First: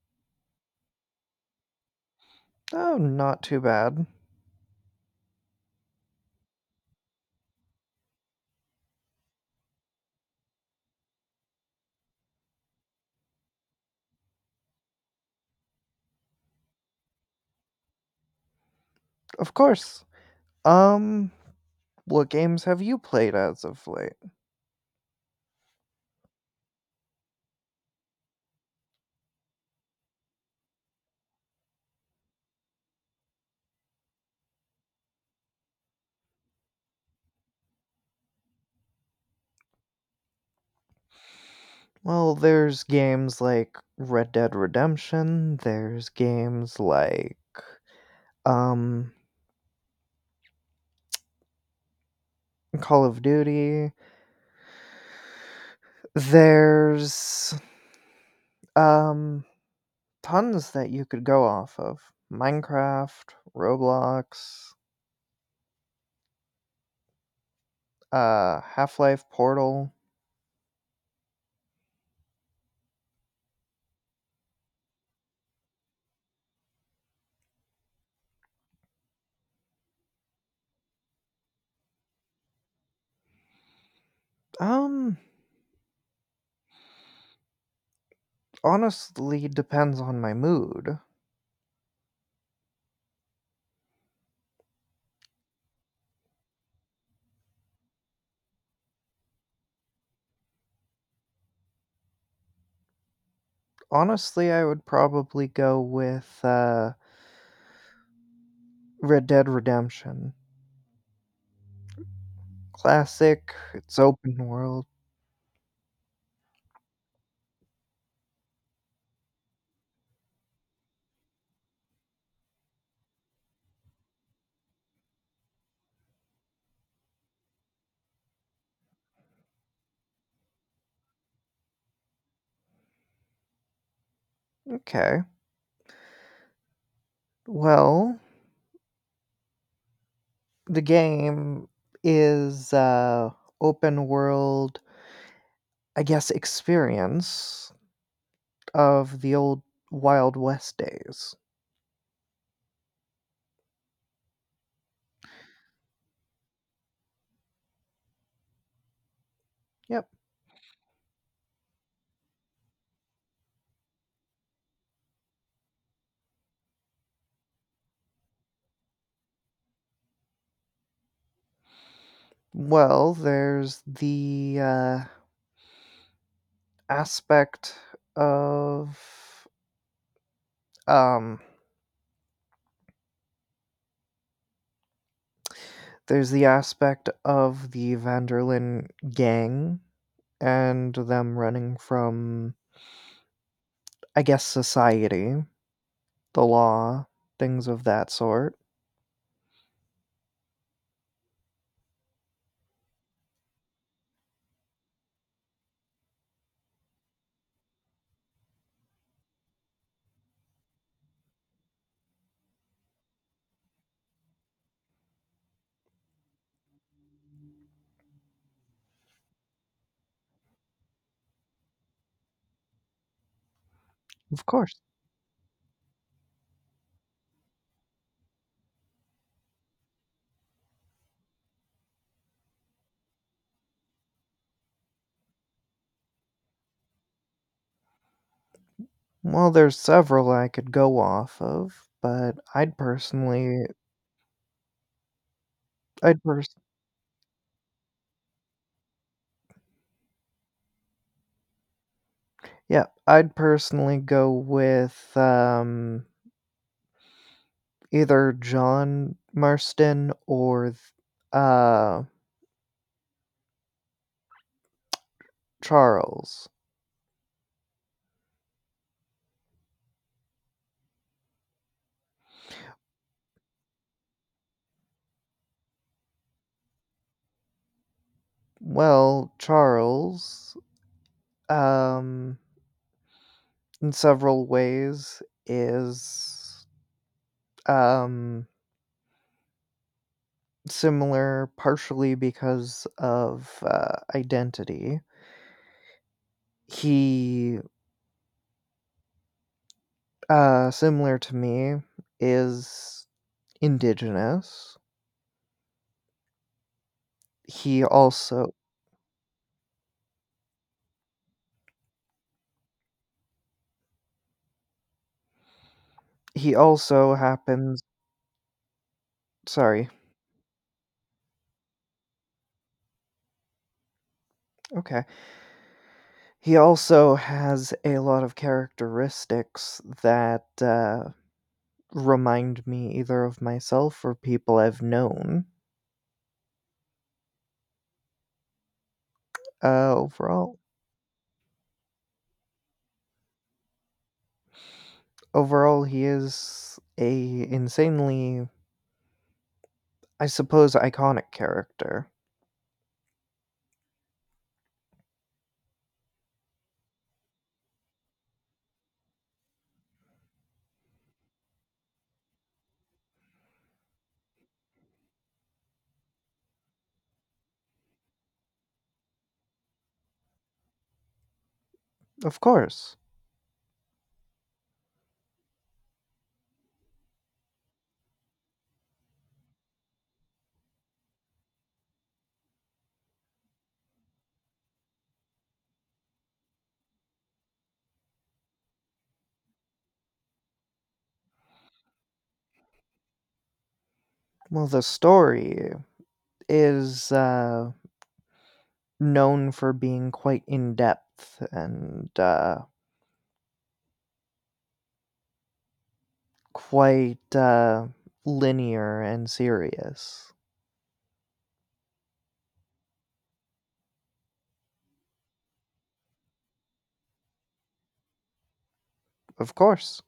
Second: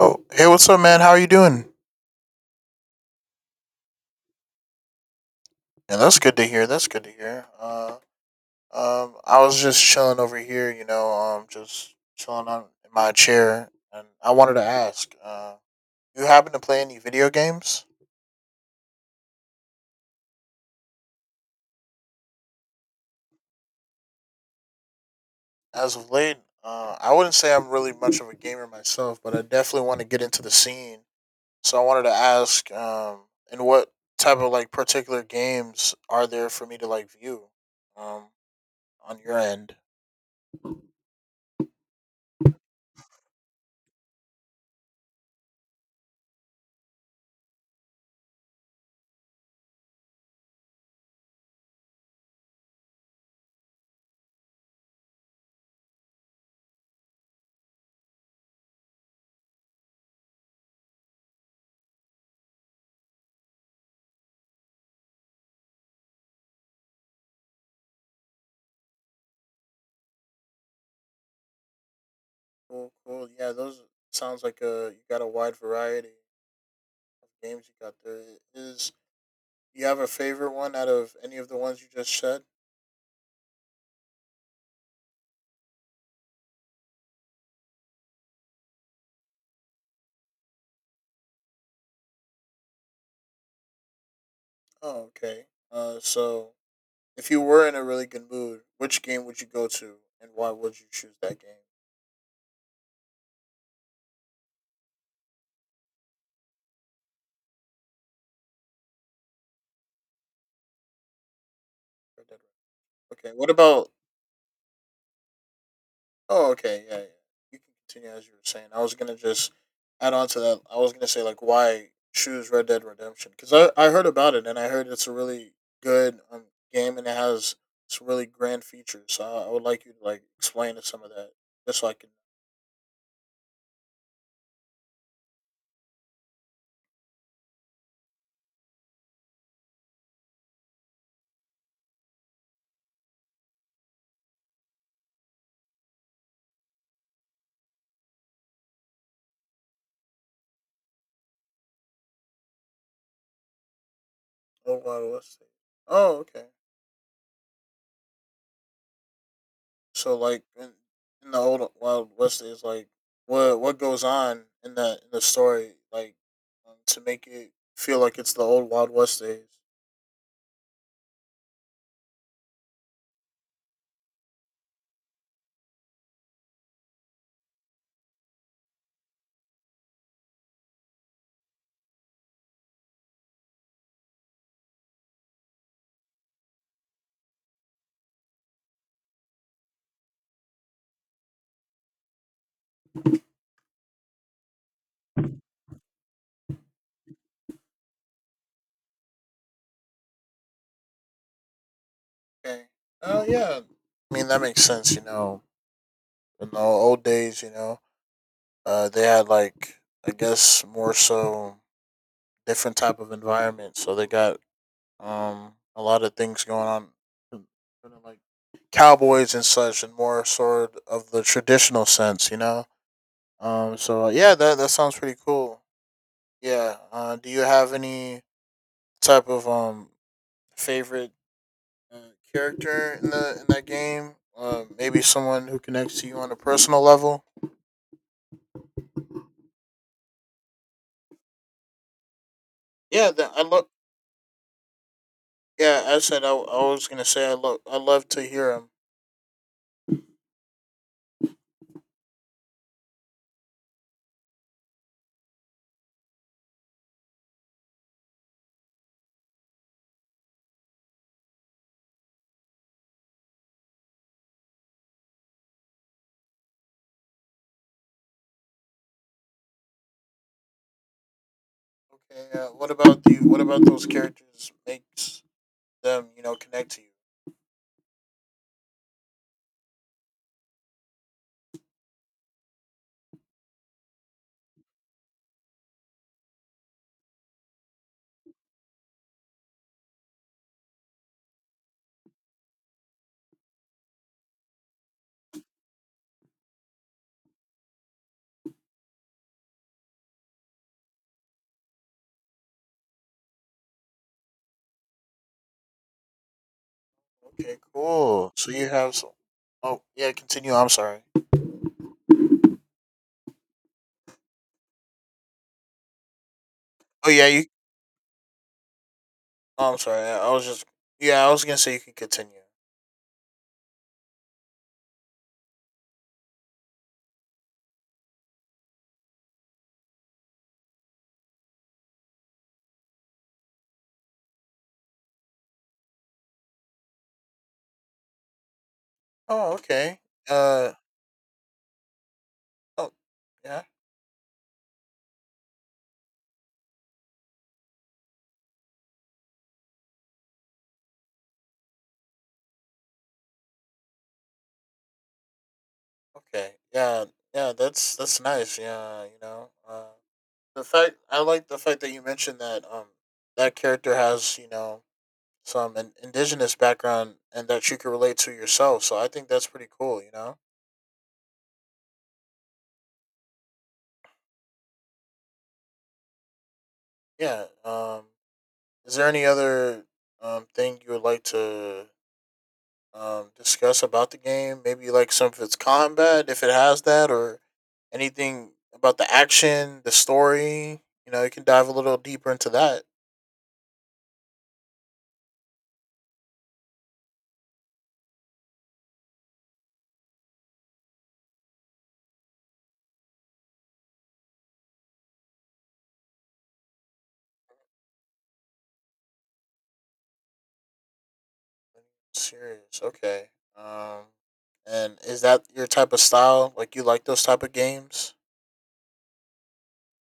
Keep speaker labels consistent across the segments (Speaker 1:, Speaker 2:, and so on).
Speaker 1: Oh, hey, what's up, man? How are you doing?
Speaker 2: Oh, not too bad.
Speaker 1: Yeah, that's good to hear. That's good to hear. I was just chilling over here, just chilling on in my chair, and I wanted to ask, you happen to play any video games
Speaker 2: Of course. Um, what games have you played as of late?
Speaker 1: as of late? I wouldn't say I'm really much of a gamer myself, but I definitely want to get into the scene. So I wanted to ask, and what type of like particular games are there for me to like view, um, on your end?
Speaker 2: Well, there's games like Red Dead Redemption, there's games like um Call of Duty. There's um tons that you could go off of. Minecraft, Roblox, Half-Life Portal.
Speaker 1: Cool, cool. Yeah, those sounds like you got a wide variety of games you got there. Is you have a favorite one out of any of the ones you just said?
Speaker 2: Um honestly depends on my mood.
Speaker 1: Oh, okay. So if you were in a really good mood, which game would you go to, and why would you choose that game?
Speaker 2: Honestly, I would probably go with Red Dead Redemption.
Speaker 1: Red Dead. Okay. What
Speaker 2: Classic,
Speaker 1: about.
Speaker 2: it's open world.
Speaker 1: Oh, okay. Yeah, yeah. You can continue as you were saying. I was gonna just add on to that. I was gonna say like why choose Red Dead Redemption, because I heard about it and I heard it's a really good game and it has some really grand features. So I would like you to like explain some of that just so I can.
Speaker 2: Okay. Well, the game is open world, I guess experience of the old Wild West days.
Speaker 1: Old Wild West days. Oh, okay.
Speaker 2: Yep.
Speaker 1: So like in the old Wild West days, like what goes on in the story like to make it feel like it's the old Wild West days.
Speaker 2: Well, there's the aspect of um there's the aspect of the Vanderlyn gang and them running from, I guess, society, the law, things of that sort.
Speaker 1: Okay. Oh yeah. I mean that makes sense. You know, in the old days, you know, they had like I guess more so different type of environment, so they got a lot of things going on, kind of like cowboys and such, and more sort of the traditional sense, you know. So yeah,
Speaker 2: Of
Speaker 1: that
Speaker 2: course.
Speaker 1: sounds pretty cool. Yeah. Do you have any type of favorite uh, character in the in that game? Maybe someone who connects to you on a personal level.
Speaker 2: Well, there's several I could go off of, but I'd
Speaker 1: Yeah, that I love.
Speaker 2: personally
Speaker 1: Yeah, I
Speaker 2: I'd
Speaker 1: said I, I
Speaker 2: pers
Speaker 1: was gonna say I love to hear them.
Speaker 2: yeah, I'd personally go with, either John Marston or th uh, Charles.
Speaker 1: Okay, what about those characters makes them you know connect to you?
Speaker 2: Well, Charles, um, in several ways is, um, similar partially because of, identity. He, similar to me, is indigenous.
Speaker 1: Okay,
Speaker 2: He
Speaker 1: cool. So
Speaker 2: also
Speaker 1: you have some. Oh yeah, continue. I'm sorry.
Speaker 2: he
Speaker 1: Oh
Speaker 2: also
Speaker 1: yeah, you.
Speaker 2: happens
Speaker 1: Oh, I'm
Speaker 2: sorry,
Speaker 1: sorry. I was just. Yeah, I was gonna say you can continue.
Speaker 2: okay. He also has a lot of characteristics that, remind me either of myself or people I've known.
Speaker 1: Oh,
Speaker 2: Uh,
Speaker 1: okay.
Speaker 2: overall
Speaker 1: Uh oh yeah
Speaker 2: overall, he is a insanely, I suppose, iconic character.
Speaker 1: okay yeah yeah, that's nice, yeah, you know. The fact I like the fact that you mentioned that that character has you know some an indigenous background and that you can relate to yourself. So I think that's pretty cool. You know,
Speaker 2: Of course.
Speaker 1: yeah. Is there any other thing you would like to discuss about the game? Maybe like some of its combat, if it has that, or anything about the action, the story. You know, you can dive a little deeper into that.
Speaker 2: Well, the story is, known for being quite in depth and quite linear and serious.
Speaker 1: Serious. Okay. Um, and is that your type of style? Like you like those type of games?
Speaker 2: Of course.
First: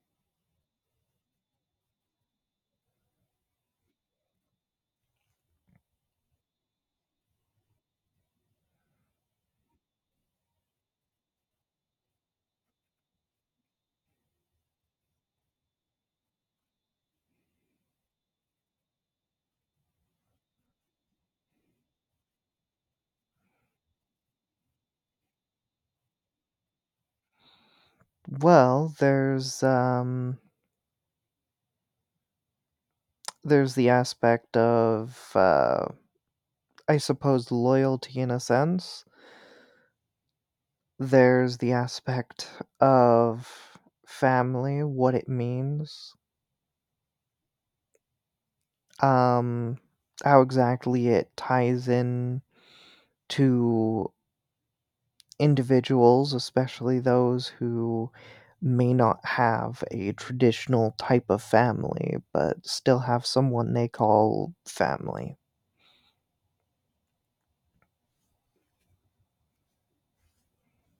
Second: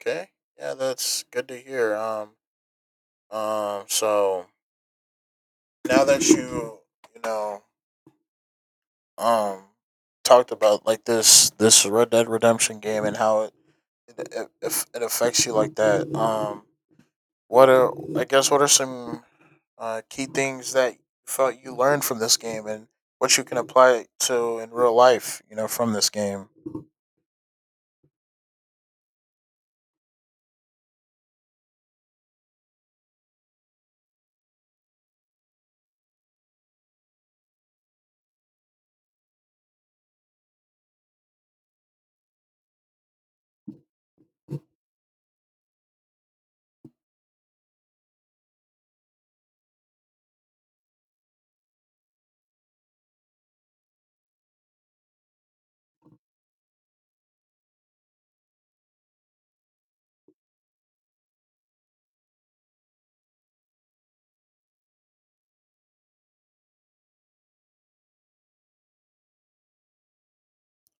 Speaker 1: Okay. Yeah, that's good to hear. So now that you know um talked about like this Red Dead Redemption game and how it, it affects you like that. What are I guess what are some key things that you felt you learned from this game and what you can apply to in real life? You know, from this game.
Speaker 2: Well, there's the aspect of I suppose loyalty in a sense. There's the aspect of family, what it means, um, how exactly it ties in to individuals, especially those who may not have a traditional type of family, but still have someone they call family.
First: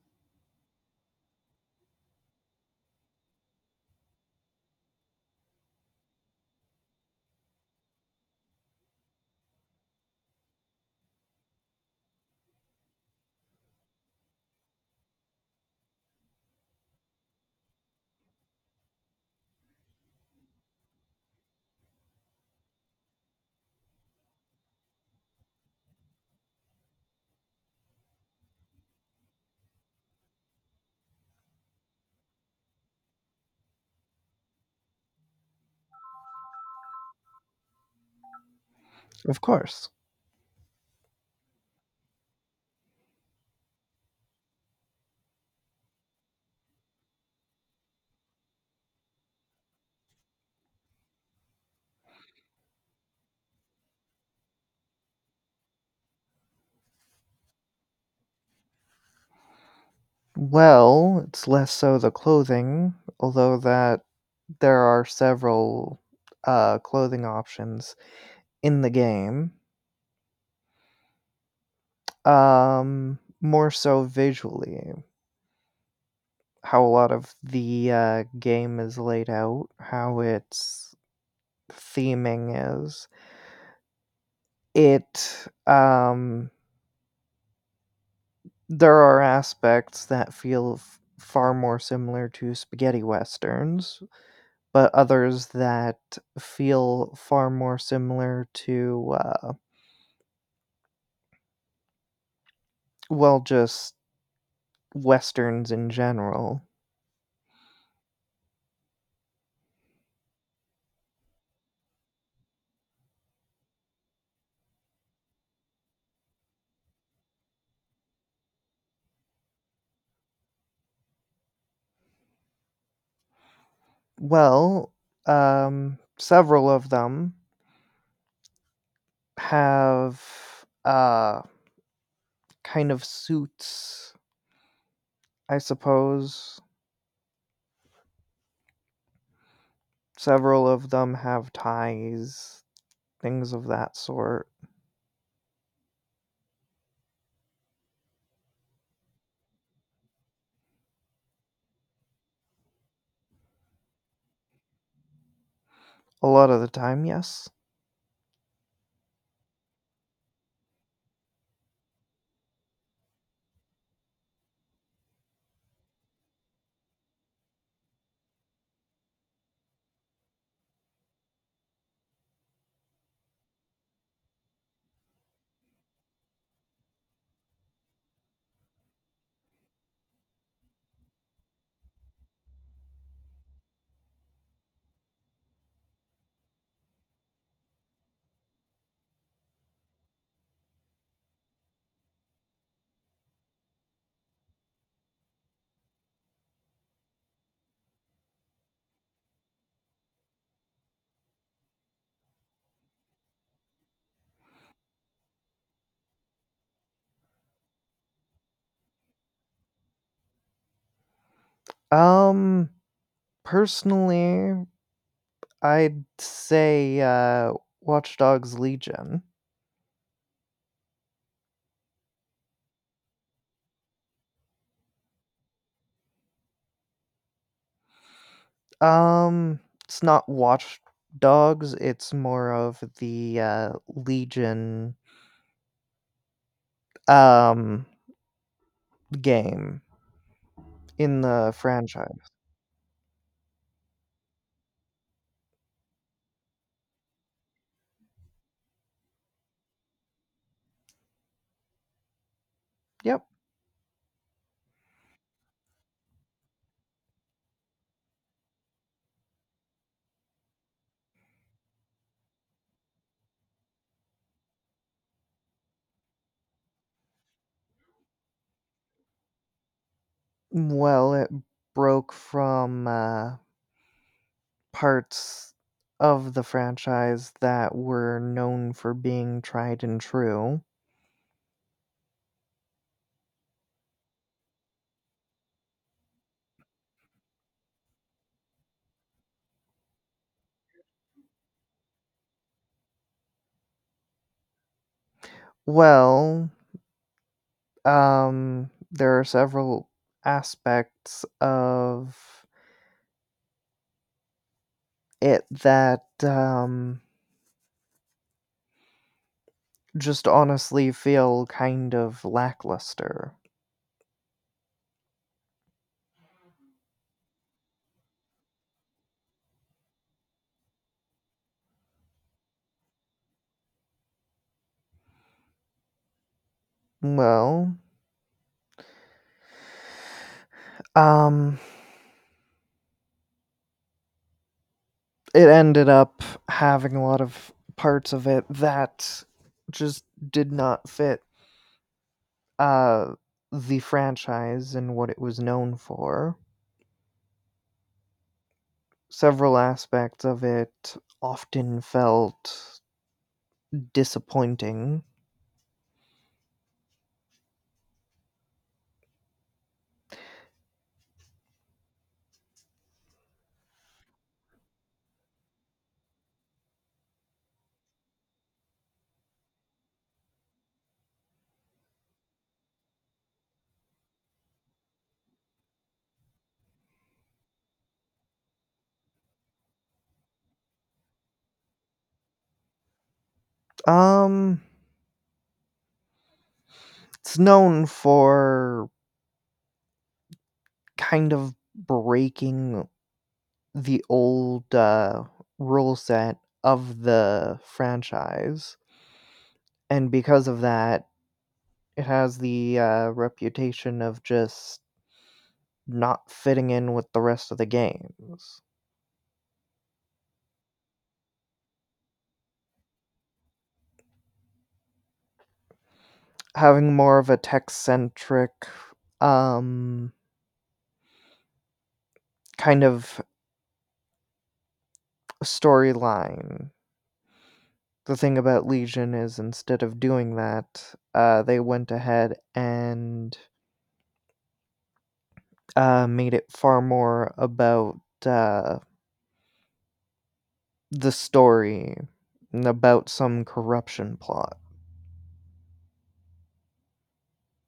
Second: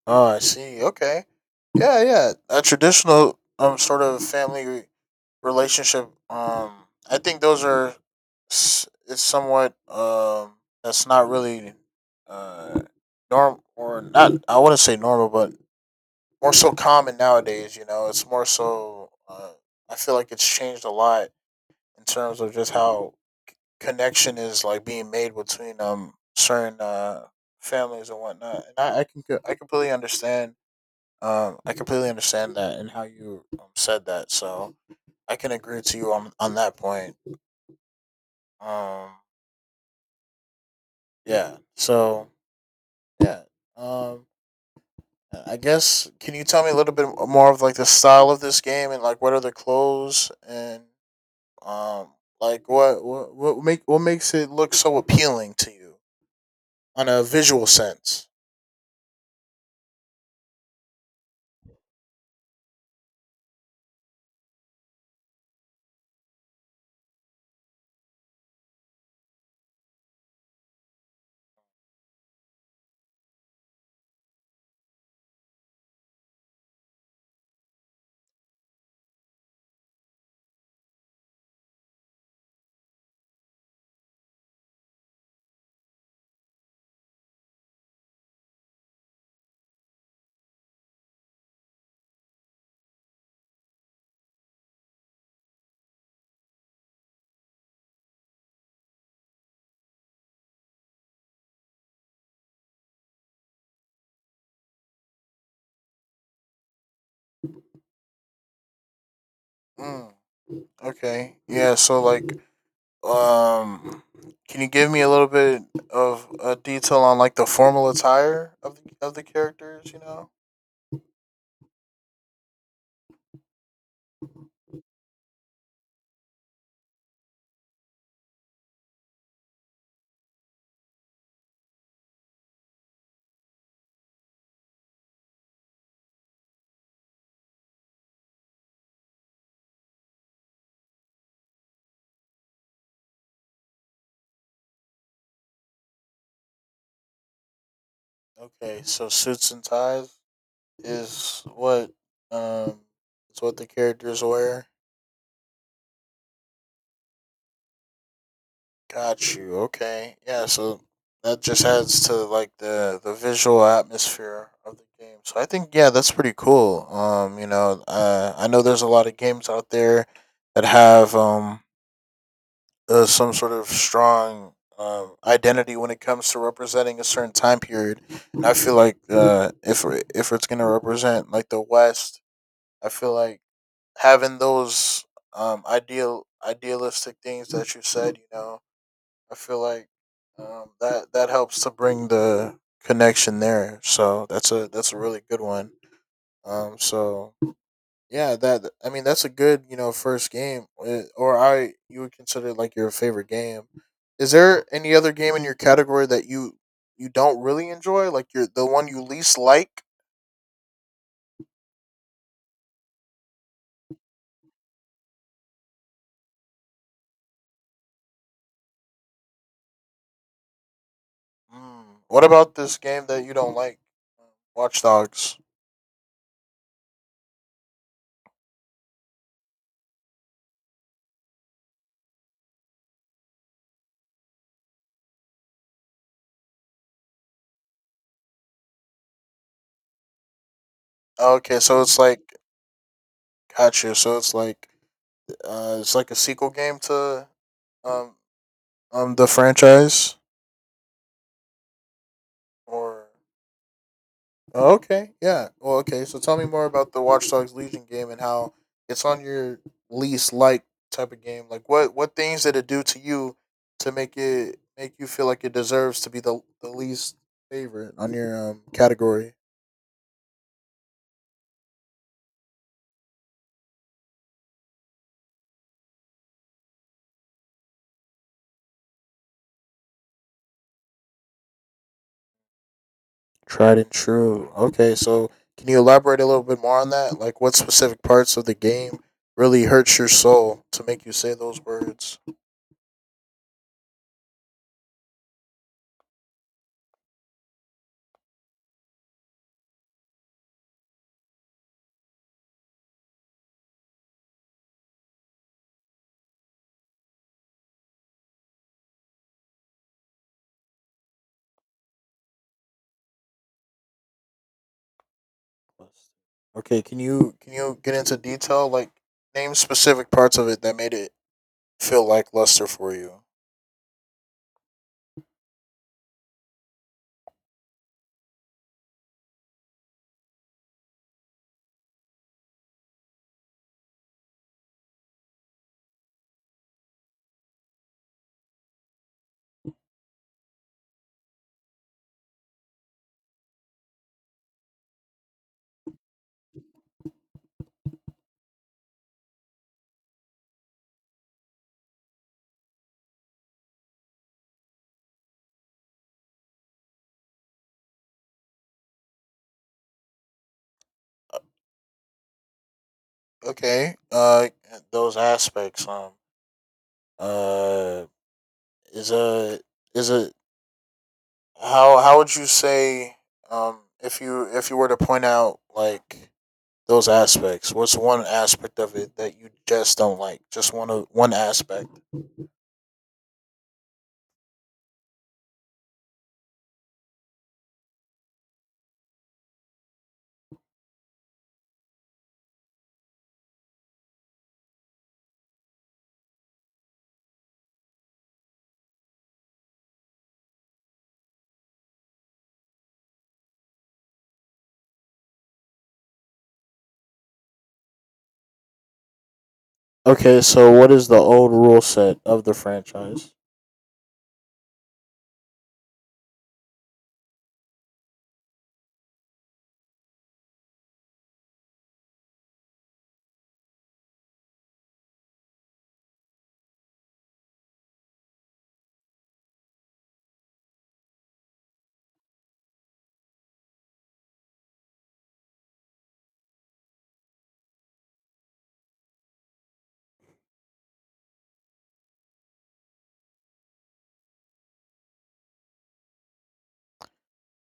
Speaker 1: Oh, I see. Okay. Yeah, yeah. A traditional sort of relationship. I think those are it's somewhat that's not really uh norm or not. I wouldn't say normal, but more so common nowadays. You know, it's more so. I feel like it's changed a lot in terms of just how connection is like being made between certain families and whatnot. And I completely understand that and how you said that, so I can agree to you on that point. Um,
Speaker 2: Of course.
Speaker 1: yeah. So yeah. Um, I guess can you tell me a little bit more of like the style of this game and like what are the clothes and um like what makes it look so appealing to you on a visual sense?
Speaker 2: Well, it's less so the clothing, although that there are several clothing options in the game. More so visually, how a lot of the game is laid out, how its theming is, It, um there are aspects that feel f far more similar to spaghetti westerns, but others that feel far more similar to, well, just westerns in general.
Speaker 1: Mm, okay. Yeah. So like Um, can you give me a little bit of a detail on like the formal attire of of the characters? You know.
Speaker 2: Well, several of them have, uh, kind of suits, I suppose. Several of them have ties, things of that sort.
Speaker 1: Okay, so suits and ties is what um is what the characters wear.
Speaker 2: A lot of the time, yes.
Speaker 1: Got you. Okay. Yeah. So that just adds to like the visual atmosphere of the game. So I think yeah, that's pretty cool. You know, I know there's a lot of games out there that have some sort of strong identity when it comes to representing a certain time period. And I feel like if it's gonna represent like the West, I feel like having those idealistic things that you said, you know I feel like that that helps to bring the connection there. So that's a really good one. So yeah, that I mean that's a good you know first game, eh, or I you would consider it like your favorite game. Is there any other game in your category that you don't really enjoy, like you're the one you least like?
Speaker 2: Um, personally, I'd say Watch Dogs Legion.
Speaker 1: Mm. What about this game that you don't like? Watch Dogs.
Speaker 2: It's not Watch Dogs, it's more of the Legion um game in the
Speaker 1: Okay, so it's like
Speaker 2: franchise.
Speaker 1: gotcha. So it's like a sequel game to um the franchise or
Speaker 2: Yep.
Speaker 1: oh, okay, yeah. Well, okay. So tell me more about the Watch Dogs Legion game and how it's on your least like type of game. Like, what things did it do to you to make it make you feel like it deserves to be the least favorite on your category?
Speaker 2: Well, it broke from parts of the franchise that were known for being tried and true.
Speaker 1: Tried and true. Okay, so can you elaborate a little bit more on that? Like, what specific parts of the game really hurts your soul to make you say those words?
Speaker 2: Well, there are several aspects of it that, just honestly feel kind of lackluster.
Speaker 1: Okay, can you get into detail? Like, name specific parts of it that made it feel lackluster for you.
Speaker 2: Well, um, it ended up having a lot of parts of it that just did not fit, uh, the franchise and what it was known for. Several aspects of it often felt disappointing.
Speaker 1: Okay. Those aspects. Uh, is a is a how would you say if you were to point out like those aspects? What's one aspect of it that you just don't like? Just one of one aspect.
Speaker 2: Um, It's known for kind of breaking the old rule set of the franchise, and because of that, it has the reputation of just not fitting in with the rest of the games,
Speaker 1: Okay, so what is the old rule set of the franchise?
Speaker 2: having more of a tech centric um, kind of storyline. The thing about Legion is instead of doing that, they went ahead and made it far more about uh, the story and about some corruption plot.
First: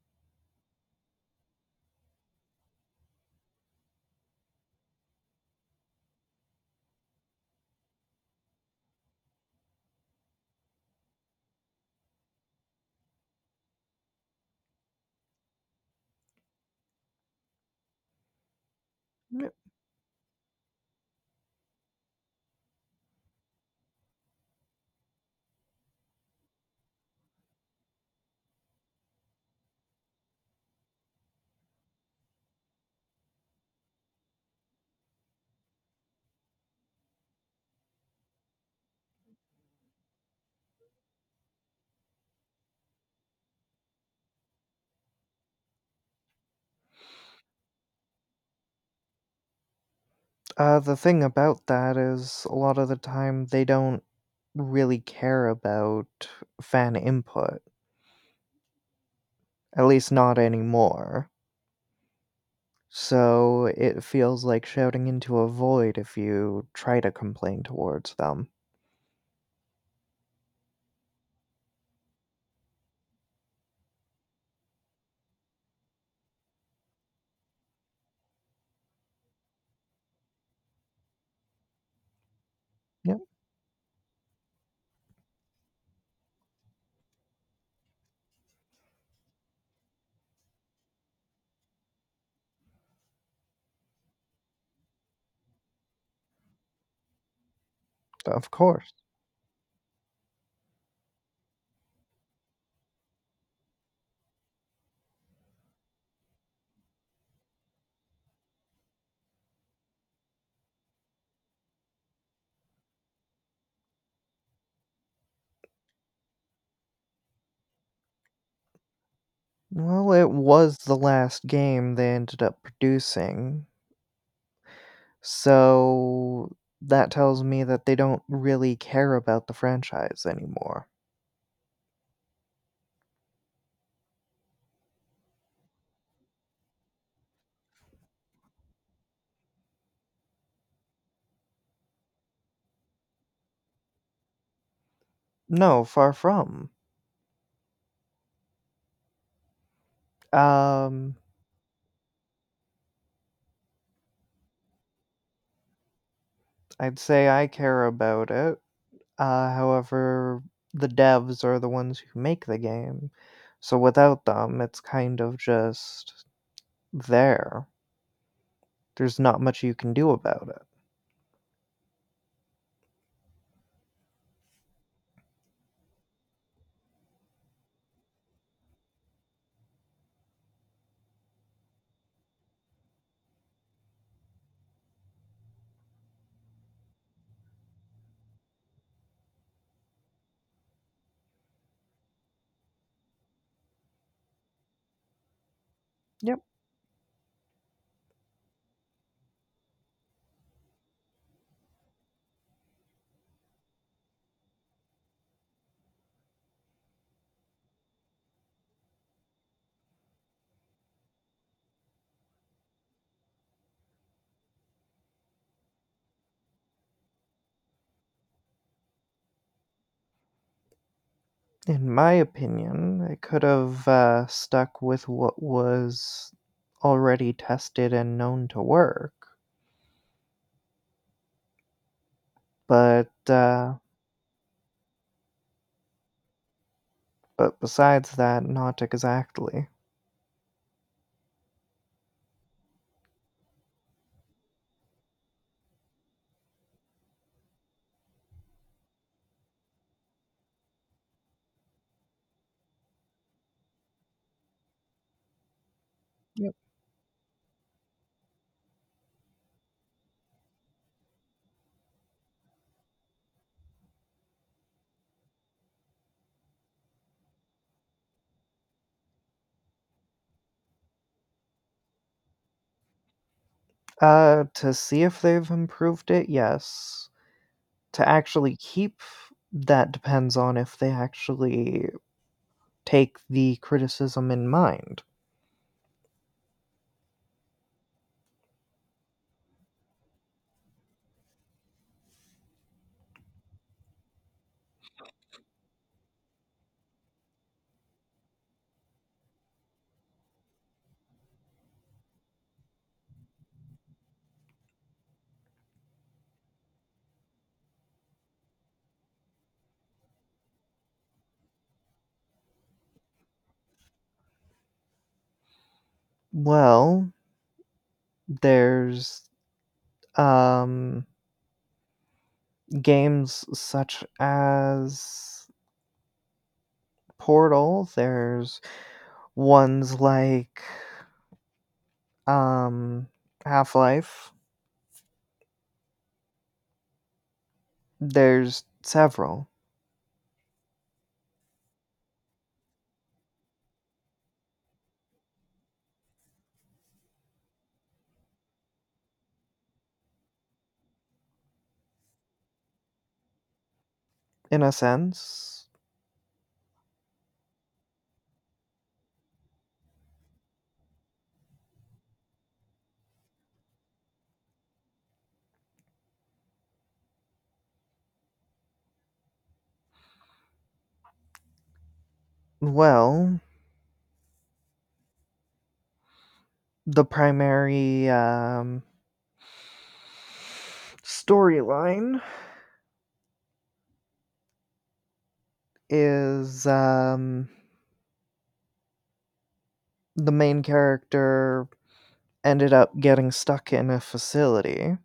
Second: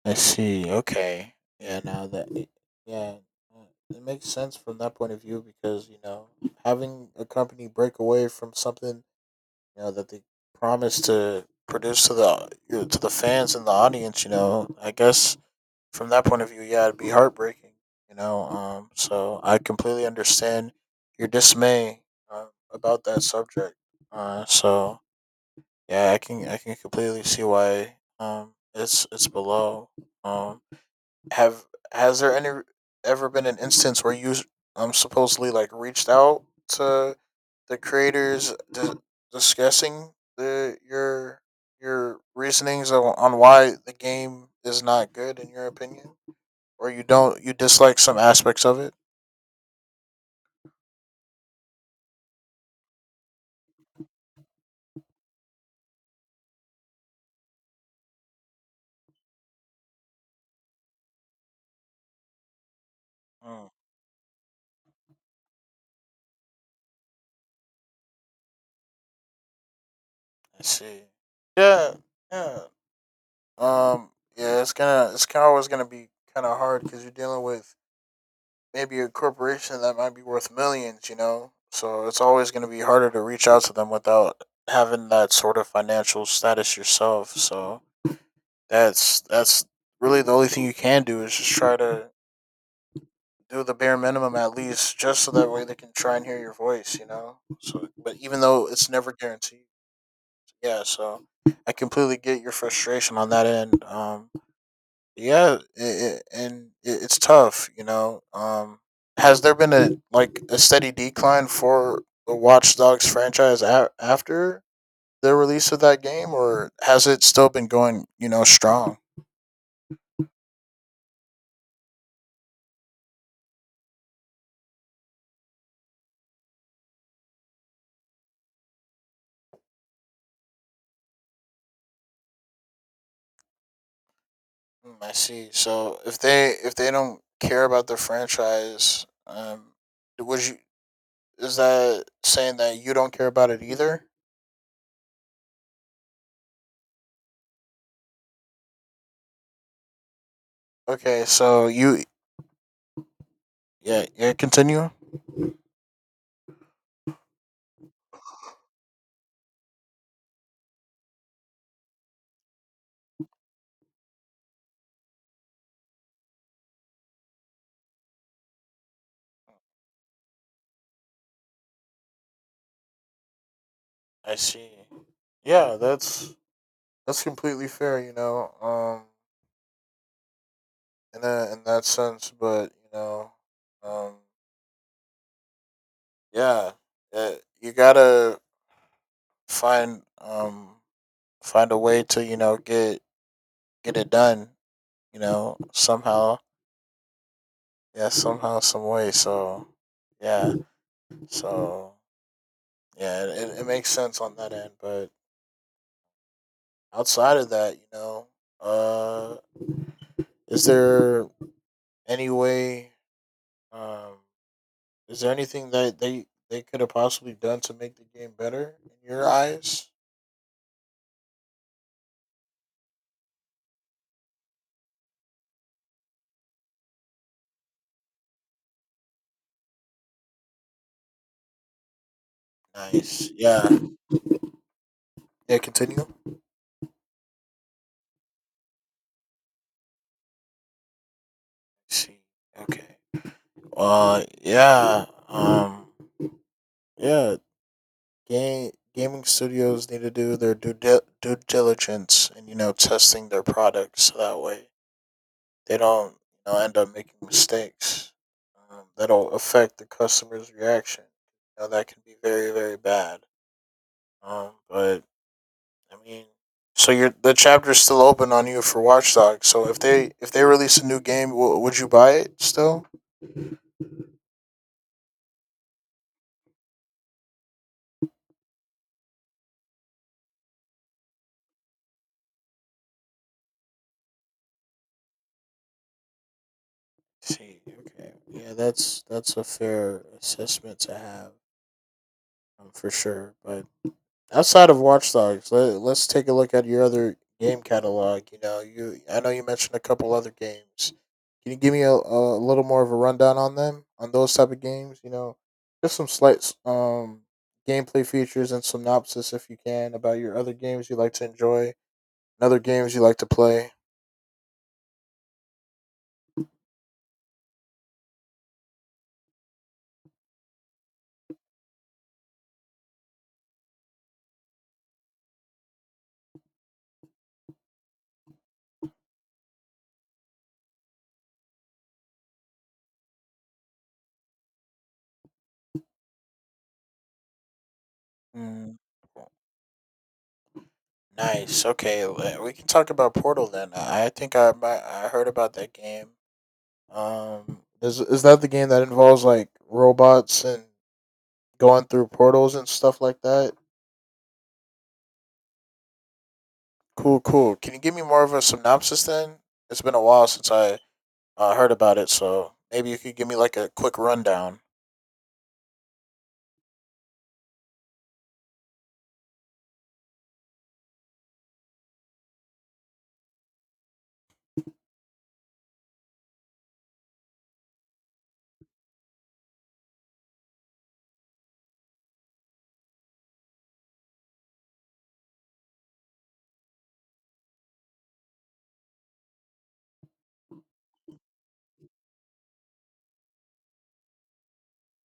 Speaker 1: I see. Okay. Yeah, now that it- yeah, it makes sense from that point of view because, you know, having a company break away from something, you know, that they promised to produce to the you to the fans and the audience, you know, I guess from that point of view, yeah, it'd be heartbreaking, you know. Um, so
Speaker 2: Yep.
Speaker 1: I completely understand your dismay uh, about that subject. Uh so Yeah, I can completely see why it's below. Um have has there any ever been an instance where you supposedly like reached out to the creators discussing the your reasonings on why the game is not good in your opinion? Or you don't you dislike some aspects of it?
Speaker 2: The thing about that is, a lot of the time, they don't really care about fan input, at least not anymore.
Speaker 1: Mm,
Speaker 2: So it feels like shouting into a void if you try to complain towards them.
Speaker 1: I see. Yeah, yeah. Yeah. It's kind of always gonna be kind of hard because you're dealing with maybe a corporation that might be worth millions, you know? So it's always going to be harder
Speaker 2: Yep,
Speaker 1: to reach out to them without having that sort of financial status yourself. So that's really the only thing you can do is just try to do the bare minimum at least just so that way they can try and hear your voice, you know? So but even
Speaker 2: of
Speaker 1: though it's
Speaker 2: course.
Speaker 1: never guaranteed. Yeah, so I completely get your frustration on that end. Yeah it's tough you know has there been a like a steady decline for the Watch Dogs franchise after the release of that game or has it still been going you know strong?
Speaker 2: Well, it was the last game they ended up producing. So that tells me that they don't really care about the franchise anymore.
Speaker 1: Mm, I see. So if they don't care about the franchise, would you is that saying that you don't care about it either?
Speaker 2: No, far from. Um,
Speaker 1: Okay, so you yeah yeah continue.
Speaker 2: I'd say I care about it. However, the devs are the ones who make the game. So without them, it's kind of just there. There's not much you can do about it.
Speaker 1: I see. Yeah, that's completely fair. You know, in that sense. But you know, um, yeah, uh you gotta find find a way to you know get it done. You know, somehow,
Speaker 2: Yep.
Speaker 1: yeah, somehow, some way. So yeah, so yeah, it makes sense on that end. But outside of that, you know, uh, is there any way? Um, is there anything that they could have possibly done to make the game better in your eyes?
Speaker 2: In my opinion, it could have stuck with what was already tested and known to work. But,
Speaker 1: Nice. Yeah.
Speaker 2: uh
Speaker 1: Yeah. Continue.
Speaker 2: but besides that, not exactly.
Speaker 1: See. Okay. Uh. Yeah. Um. Yeah. Game gaming studios need to do their due diligence and testing their products so that way they don't
Speaker 2: Yep.
Speaker 1: end up making mistakes that'll affect the customer's reaction. You know that can be very bad. But I mean. So your the chapter's still open on you for Watch Dogs. So if they release a new game, would you buy it still?
Speaker 2: To see if they've improved it, yes. To actually keep, that depends on if they actually take the criticism in mind.
Speaker 1: See, okay, yeah, that's a fair assessment to have, for sure. But outside of Watch Dogs, let's take a look at your other game catalog. You know, you I know you mentioned a couple other games. Can you give me a little more of a rundown on them, on those type of games? You know, just some slight gameplay features and synopsis, if you can, about your other games you like to enjoy and other games you like to play?
Speaker 2: Well, there's, um, games such as Portal, there's ones like, um, Half-Life. There's
Speaker 1: Mm,
Speaker 2: several,
Speaker 1: nice. Okay, we can talk about Portal then. I think I might, I heard about that game. Is that the game that involves like robots and going through portals and stuff like that?
Speaker 2: in a sense.
Speaker 1: Cool, cool. Can you give me more of a synopsis then? It's been a while since I heard about it, so maybe you could give me like a quick rundown.
Speaker 2: Well, the primary storyline is the main character ended up getting stuck in a facility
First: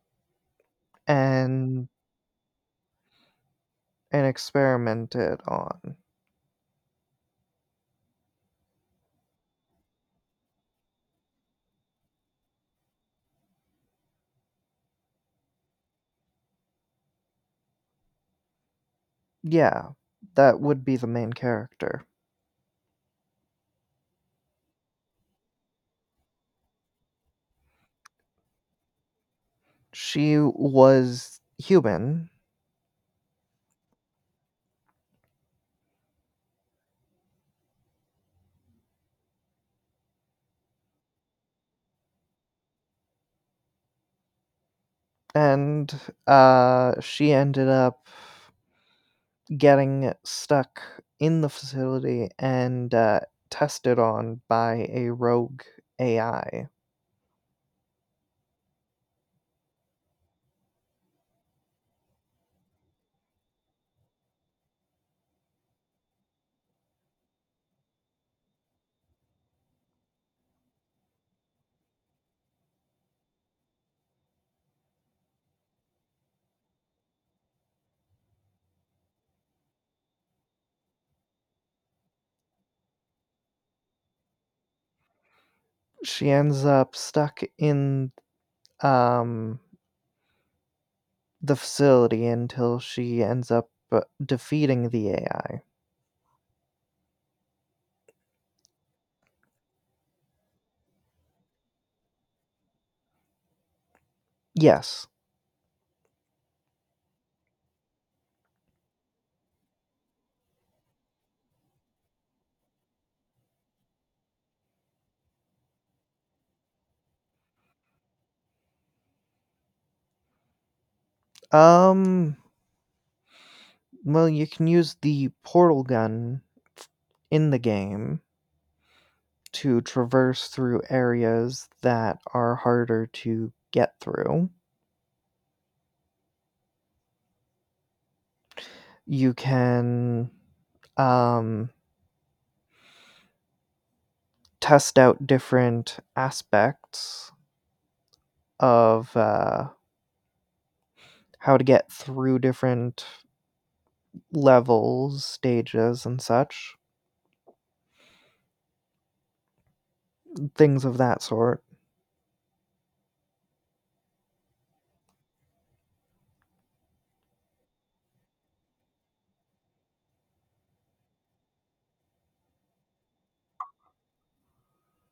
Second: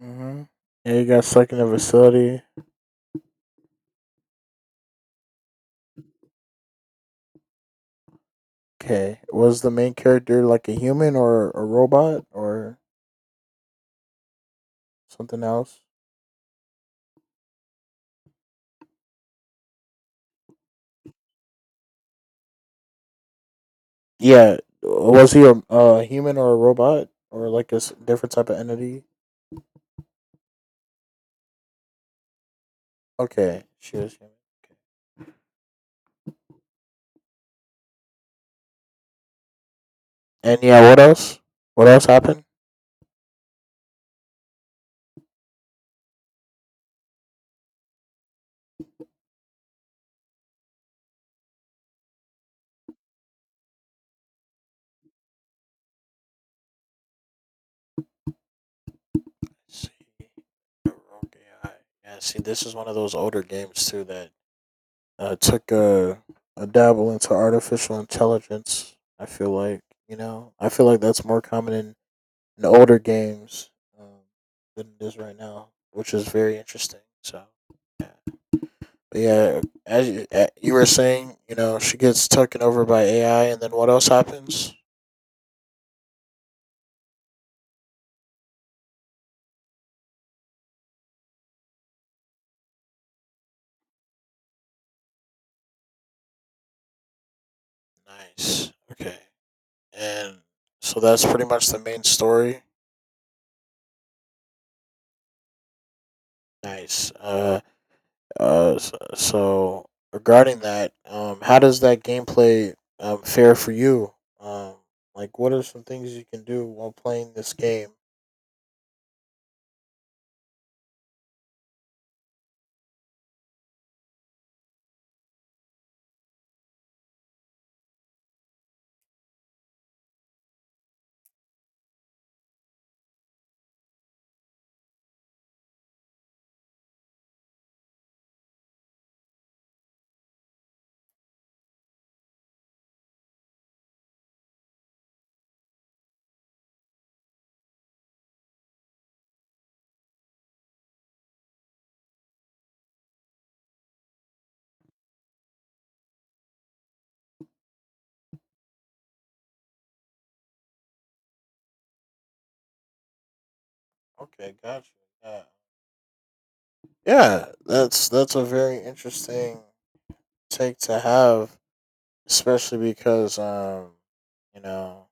Speaker 1: Mm-hmm. Yeah, you got stuck in a
Speaker 2: and
Speaker 1: facility.
Speaker 2: and experimented on.
Speaker 1: Okay, was the main character like a human or a robot or something else?
Speaker 2: Yeah, that would be the main character.
Speaker 1: Yeah, was he a human or a robot or like a different type of entity?
Speaker 2: She was human,
Speaker 1: Okay, she was human. And yeah, what else? What else happened?
Speaker 2: and she ended up getting stuck in the facility and tested on by a rogue AI.
Speaker 1: See, rogue AI. Yeah, see, this is one of those older games too that took a dabble into artificial intelligence. I feel like, you know, I feel like that's more common in older games, um, than it is right now, which is very interesting. So, yeah. Yeah, as you, you were saying, you know, she gets taken over by AI, and then what else happens?
Speaker 2: She ends up stuck in um, the facility until she ends up defeating the AI.
Speaker 1: Nice. Okay. And so that's pretty much the main story.
Speaker 2: Yes.
Speaker 1: Nice. So regarding that, how does that gameplay fare for you? Um, like, what are some things you can do while playing this game?
Speaker 2: Um. Well, you can use the portal gun in the game to traverse through areas that are harder to get through. You can um test out different aspects of how to get through different levels, stages, and such. Things of that sort.
Speaker 1: Okay, gotcha. Yeah, yeah. That's a very interesting take to have, especially because, you know,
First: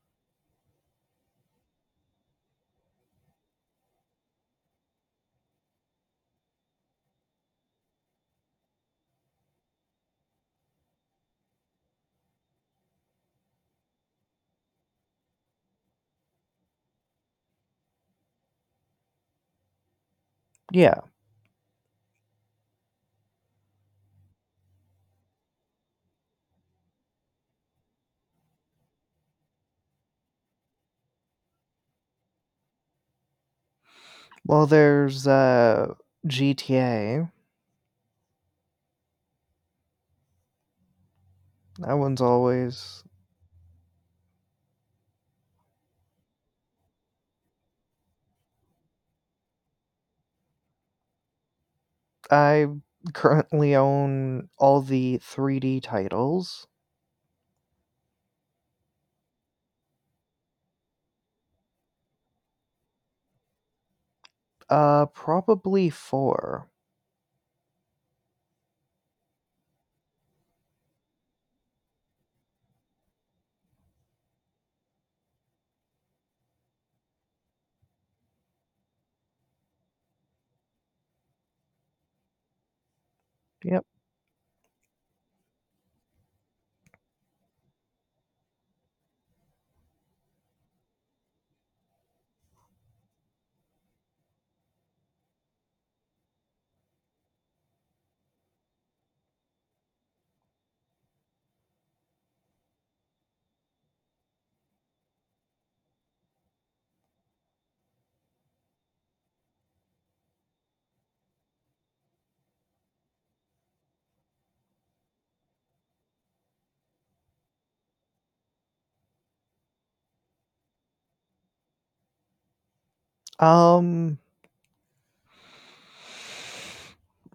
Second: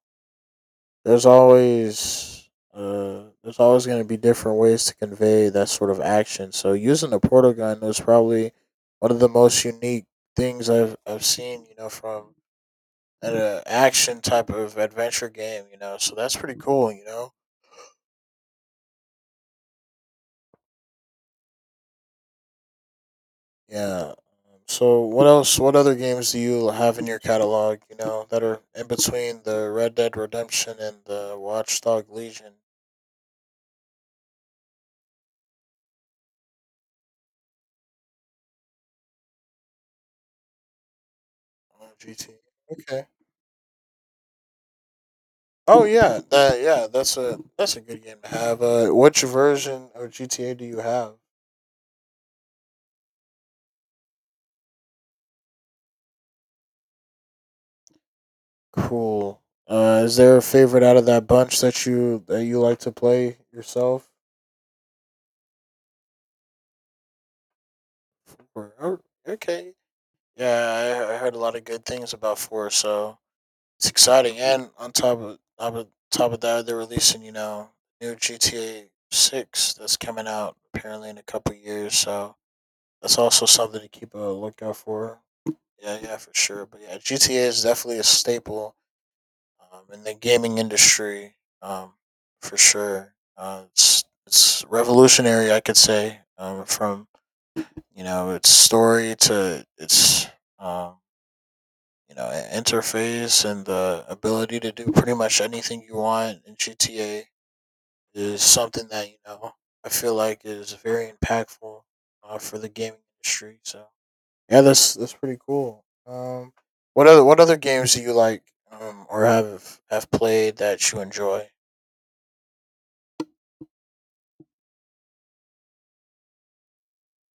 Speaker 1: there's always going to be different ways to convey that sort of action. So using a portal gun was probably one of the most unique things I've seen. You know, from an action type of adventure game. You know, so that's pretty cool. You know,
Speaker 2: Yeah.
Speaker 1: yeah. So what else? What other games do you have in your catalog? You know, that are in between the Red Dead Redemption and the Watchdog Legion.
Speaker 2: Well, there's GTA. That one's
Speaker 1: GT.
Speaker 2: always.
Speaker 1: Okay. Oh yeah, that yeah, that's a good game to have. Which version of GTA do you have?
Speaker 2: I currently own all the 3D titles.
Speaker 1: Cool. Is there a favorite out of that bunch that you like to play yourself?
Speaker 2: Probably four.
Speaker 1: Or- oh, okay. Yeah, I heard a lot of good things about four, so it's exciting. And on top of top of that, they're releasing, you know, new GTA 6 that's coming out apparently in a couple years. So that's also something
Speaker 2: Yep.
Speaker 1: to keep a lookout for. Yeah, yeah, for sure. But yeah, GTA is definitely a staple, in the gaming industry, um, for sure. It's revolutionary, I could say, from, you know, its story to its, um, you know, interface and the ability to do pretty much anything you want in GTA is something that, you know, I feel like is very impactful, for the gaming industry. So. Yeah, that's pretty cool. What other games do you like, or have played that you enjoy?
Speaker 2: Um.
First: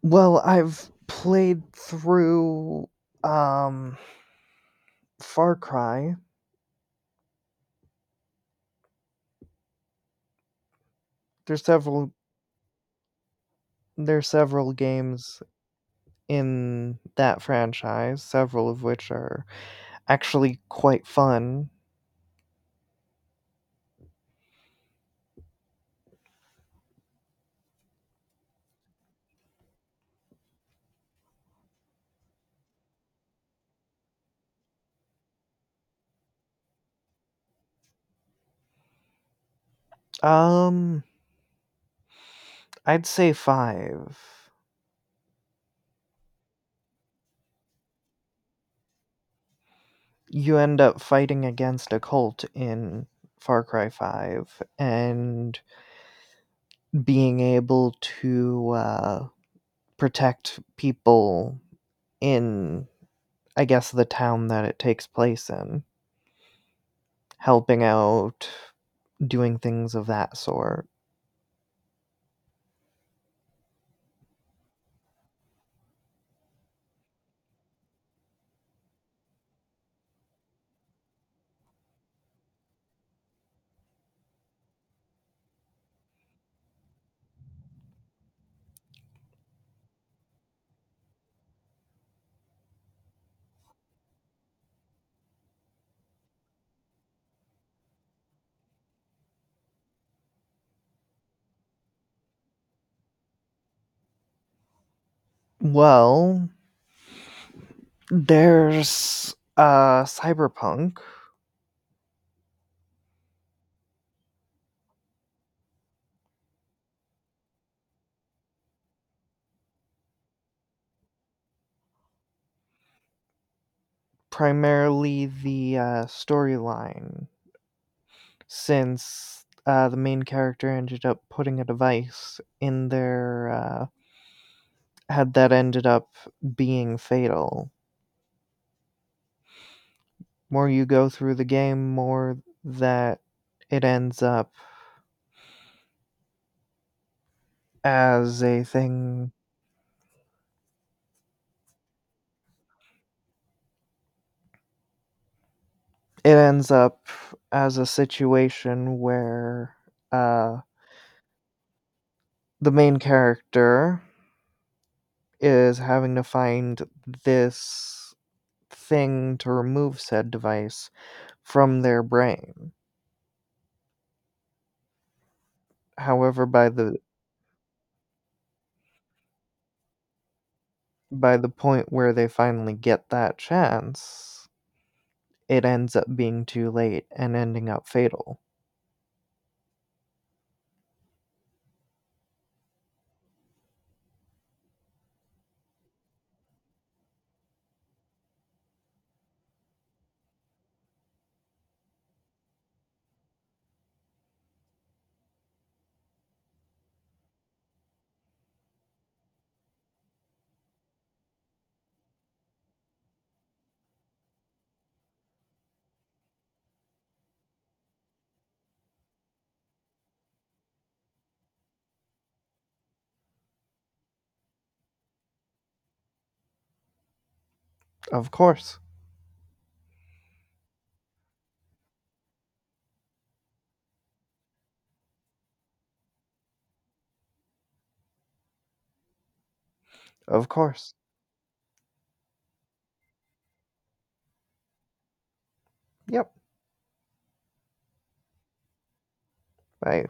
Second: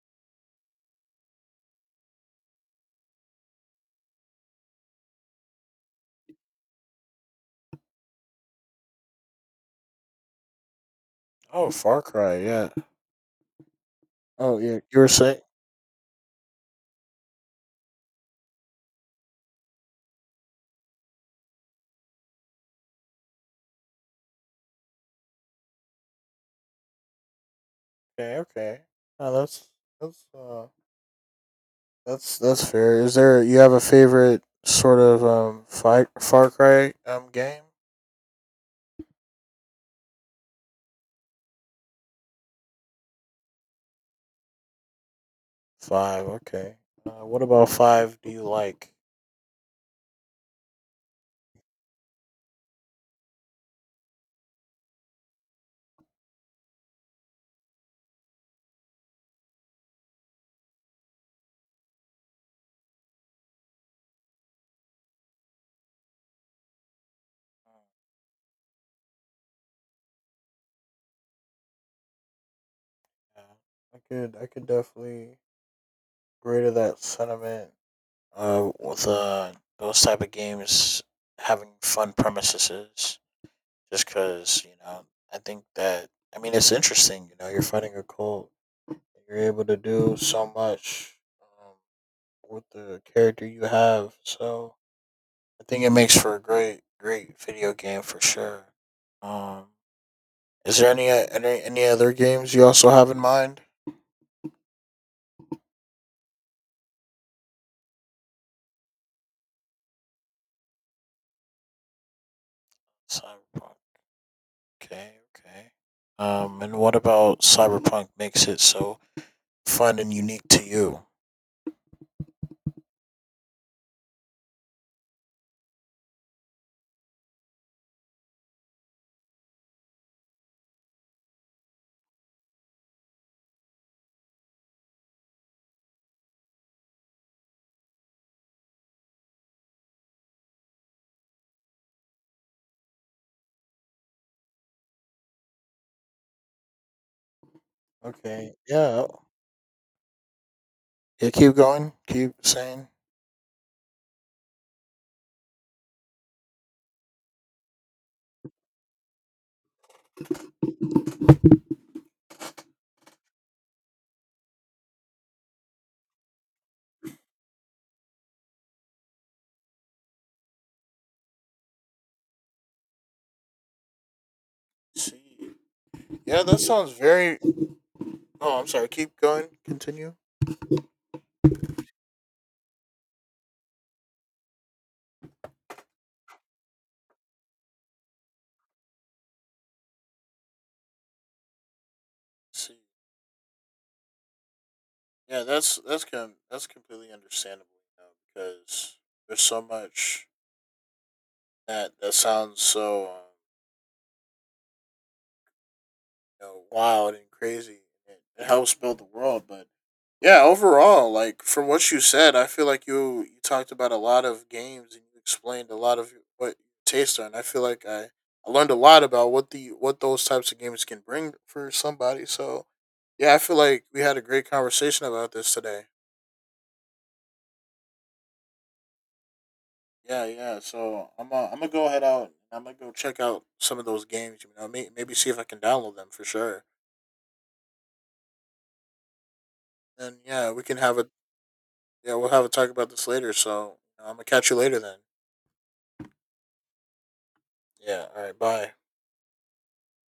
Speaker 2: Well, I've played through um Far Cry. There's
Speaker 1: Oh, Far
Speaker 2: several
Speaker 1: Cry. Yeah.
Speaker 2: there's
Speaker 1: Oh,
Speaker 2: several
Speaker 1: yeah. You were saying.
Speaker 2: games in that franchise, several of which are actually quite fun.
Speaker 1: Okay. Okay. No, that's that's uh, that's fair. Is there you have a favorite sort of fight Far Cry game?
Speaker 2: Um, I'd say 5.
Speaker 1: Five. Okay. What about five? Do you like?
Speaker 2: You end up fighting against a cult in Far Cry 5 and being able to protect people in, I guess, the town that it takes place in, helping out, doing things of that sort.
Speaker 1: Uh, I could definitely agree to that sentiment, with, those type of games having fun premises, just because, you know, I think that, I mean, it's interesting, you know, you're fighting a cult, you're able to do so much, um, with the character you have. So I think it makes for a great video game, for sure. um is there any, any other games you also have in mind?
Speaker 2: Well, there's Cyberpunk,
Speaker 1: Cyberpunk, okay, okay. Um, and what about Cyberpunk makes it so fun and unique to you?
Speaker 2: primarily the storyline, since the main character ended up putting a device in their head that ended up being fatal. More you go through the game, more that it ends up as
Speaker 1: Okay.
Speaker 2: a
Speaker 1: Yeah.
Speaker 2: thing
Speaker 1: Yeah. Keep going. Keep saying.
Speaker 2: it ends up as a situation where uh the main character is having to find this thing to remove said device from their brain.
Speaker 1: See. Yeah,
Speaker 2: However,
Speaker 1: that sounds very. Oh, I'm sorry. Keep going. Continue.
Speaker 2: by the point where they finally get that chance, it ends up being too late and ending up fatal.
Speaker 1: See. Yeah, that's completely understandable, you know, because there's so much that that sounds so. You know, wild and crazy. It helps build the world, but yeah, overall, like from what you said, I feel like you talked about a lot of games and you explained a lot of what your tastes are, and I feel like I learned a lot about what the what those types of games can bring for somebody. So yeah, I feel like we had a great conversation about this today.
Speaker 2: Of course.
Speaker 1: Yeah, yeah. So I'm, I'm gonna go head out, and I'm gonna go check out some of those games. You know, maybe see if I can download them, for sure. And
Speaker 2: Of
Speaker 1: yeah, we can
Speaker 2: course.
Speaker 1: have a. Yeah, we'll have a talk about this later. So I'm gonna catch you later then.
Speaker 2: Yep.
Speaker 1: Yeah. All right. Bye.
Speaker 2: I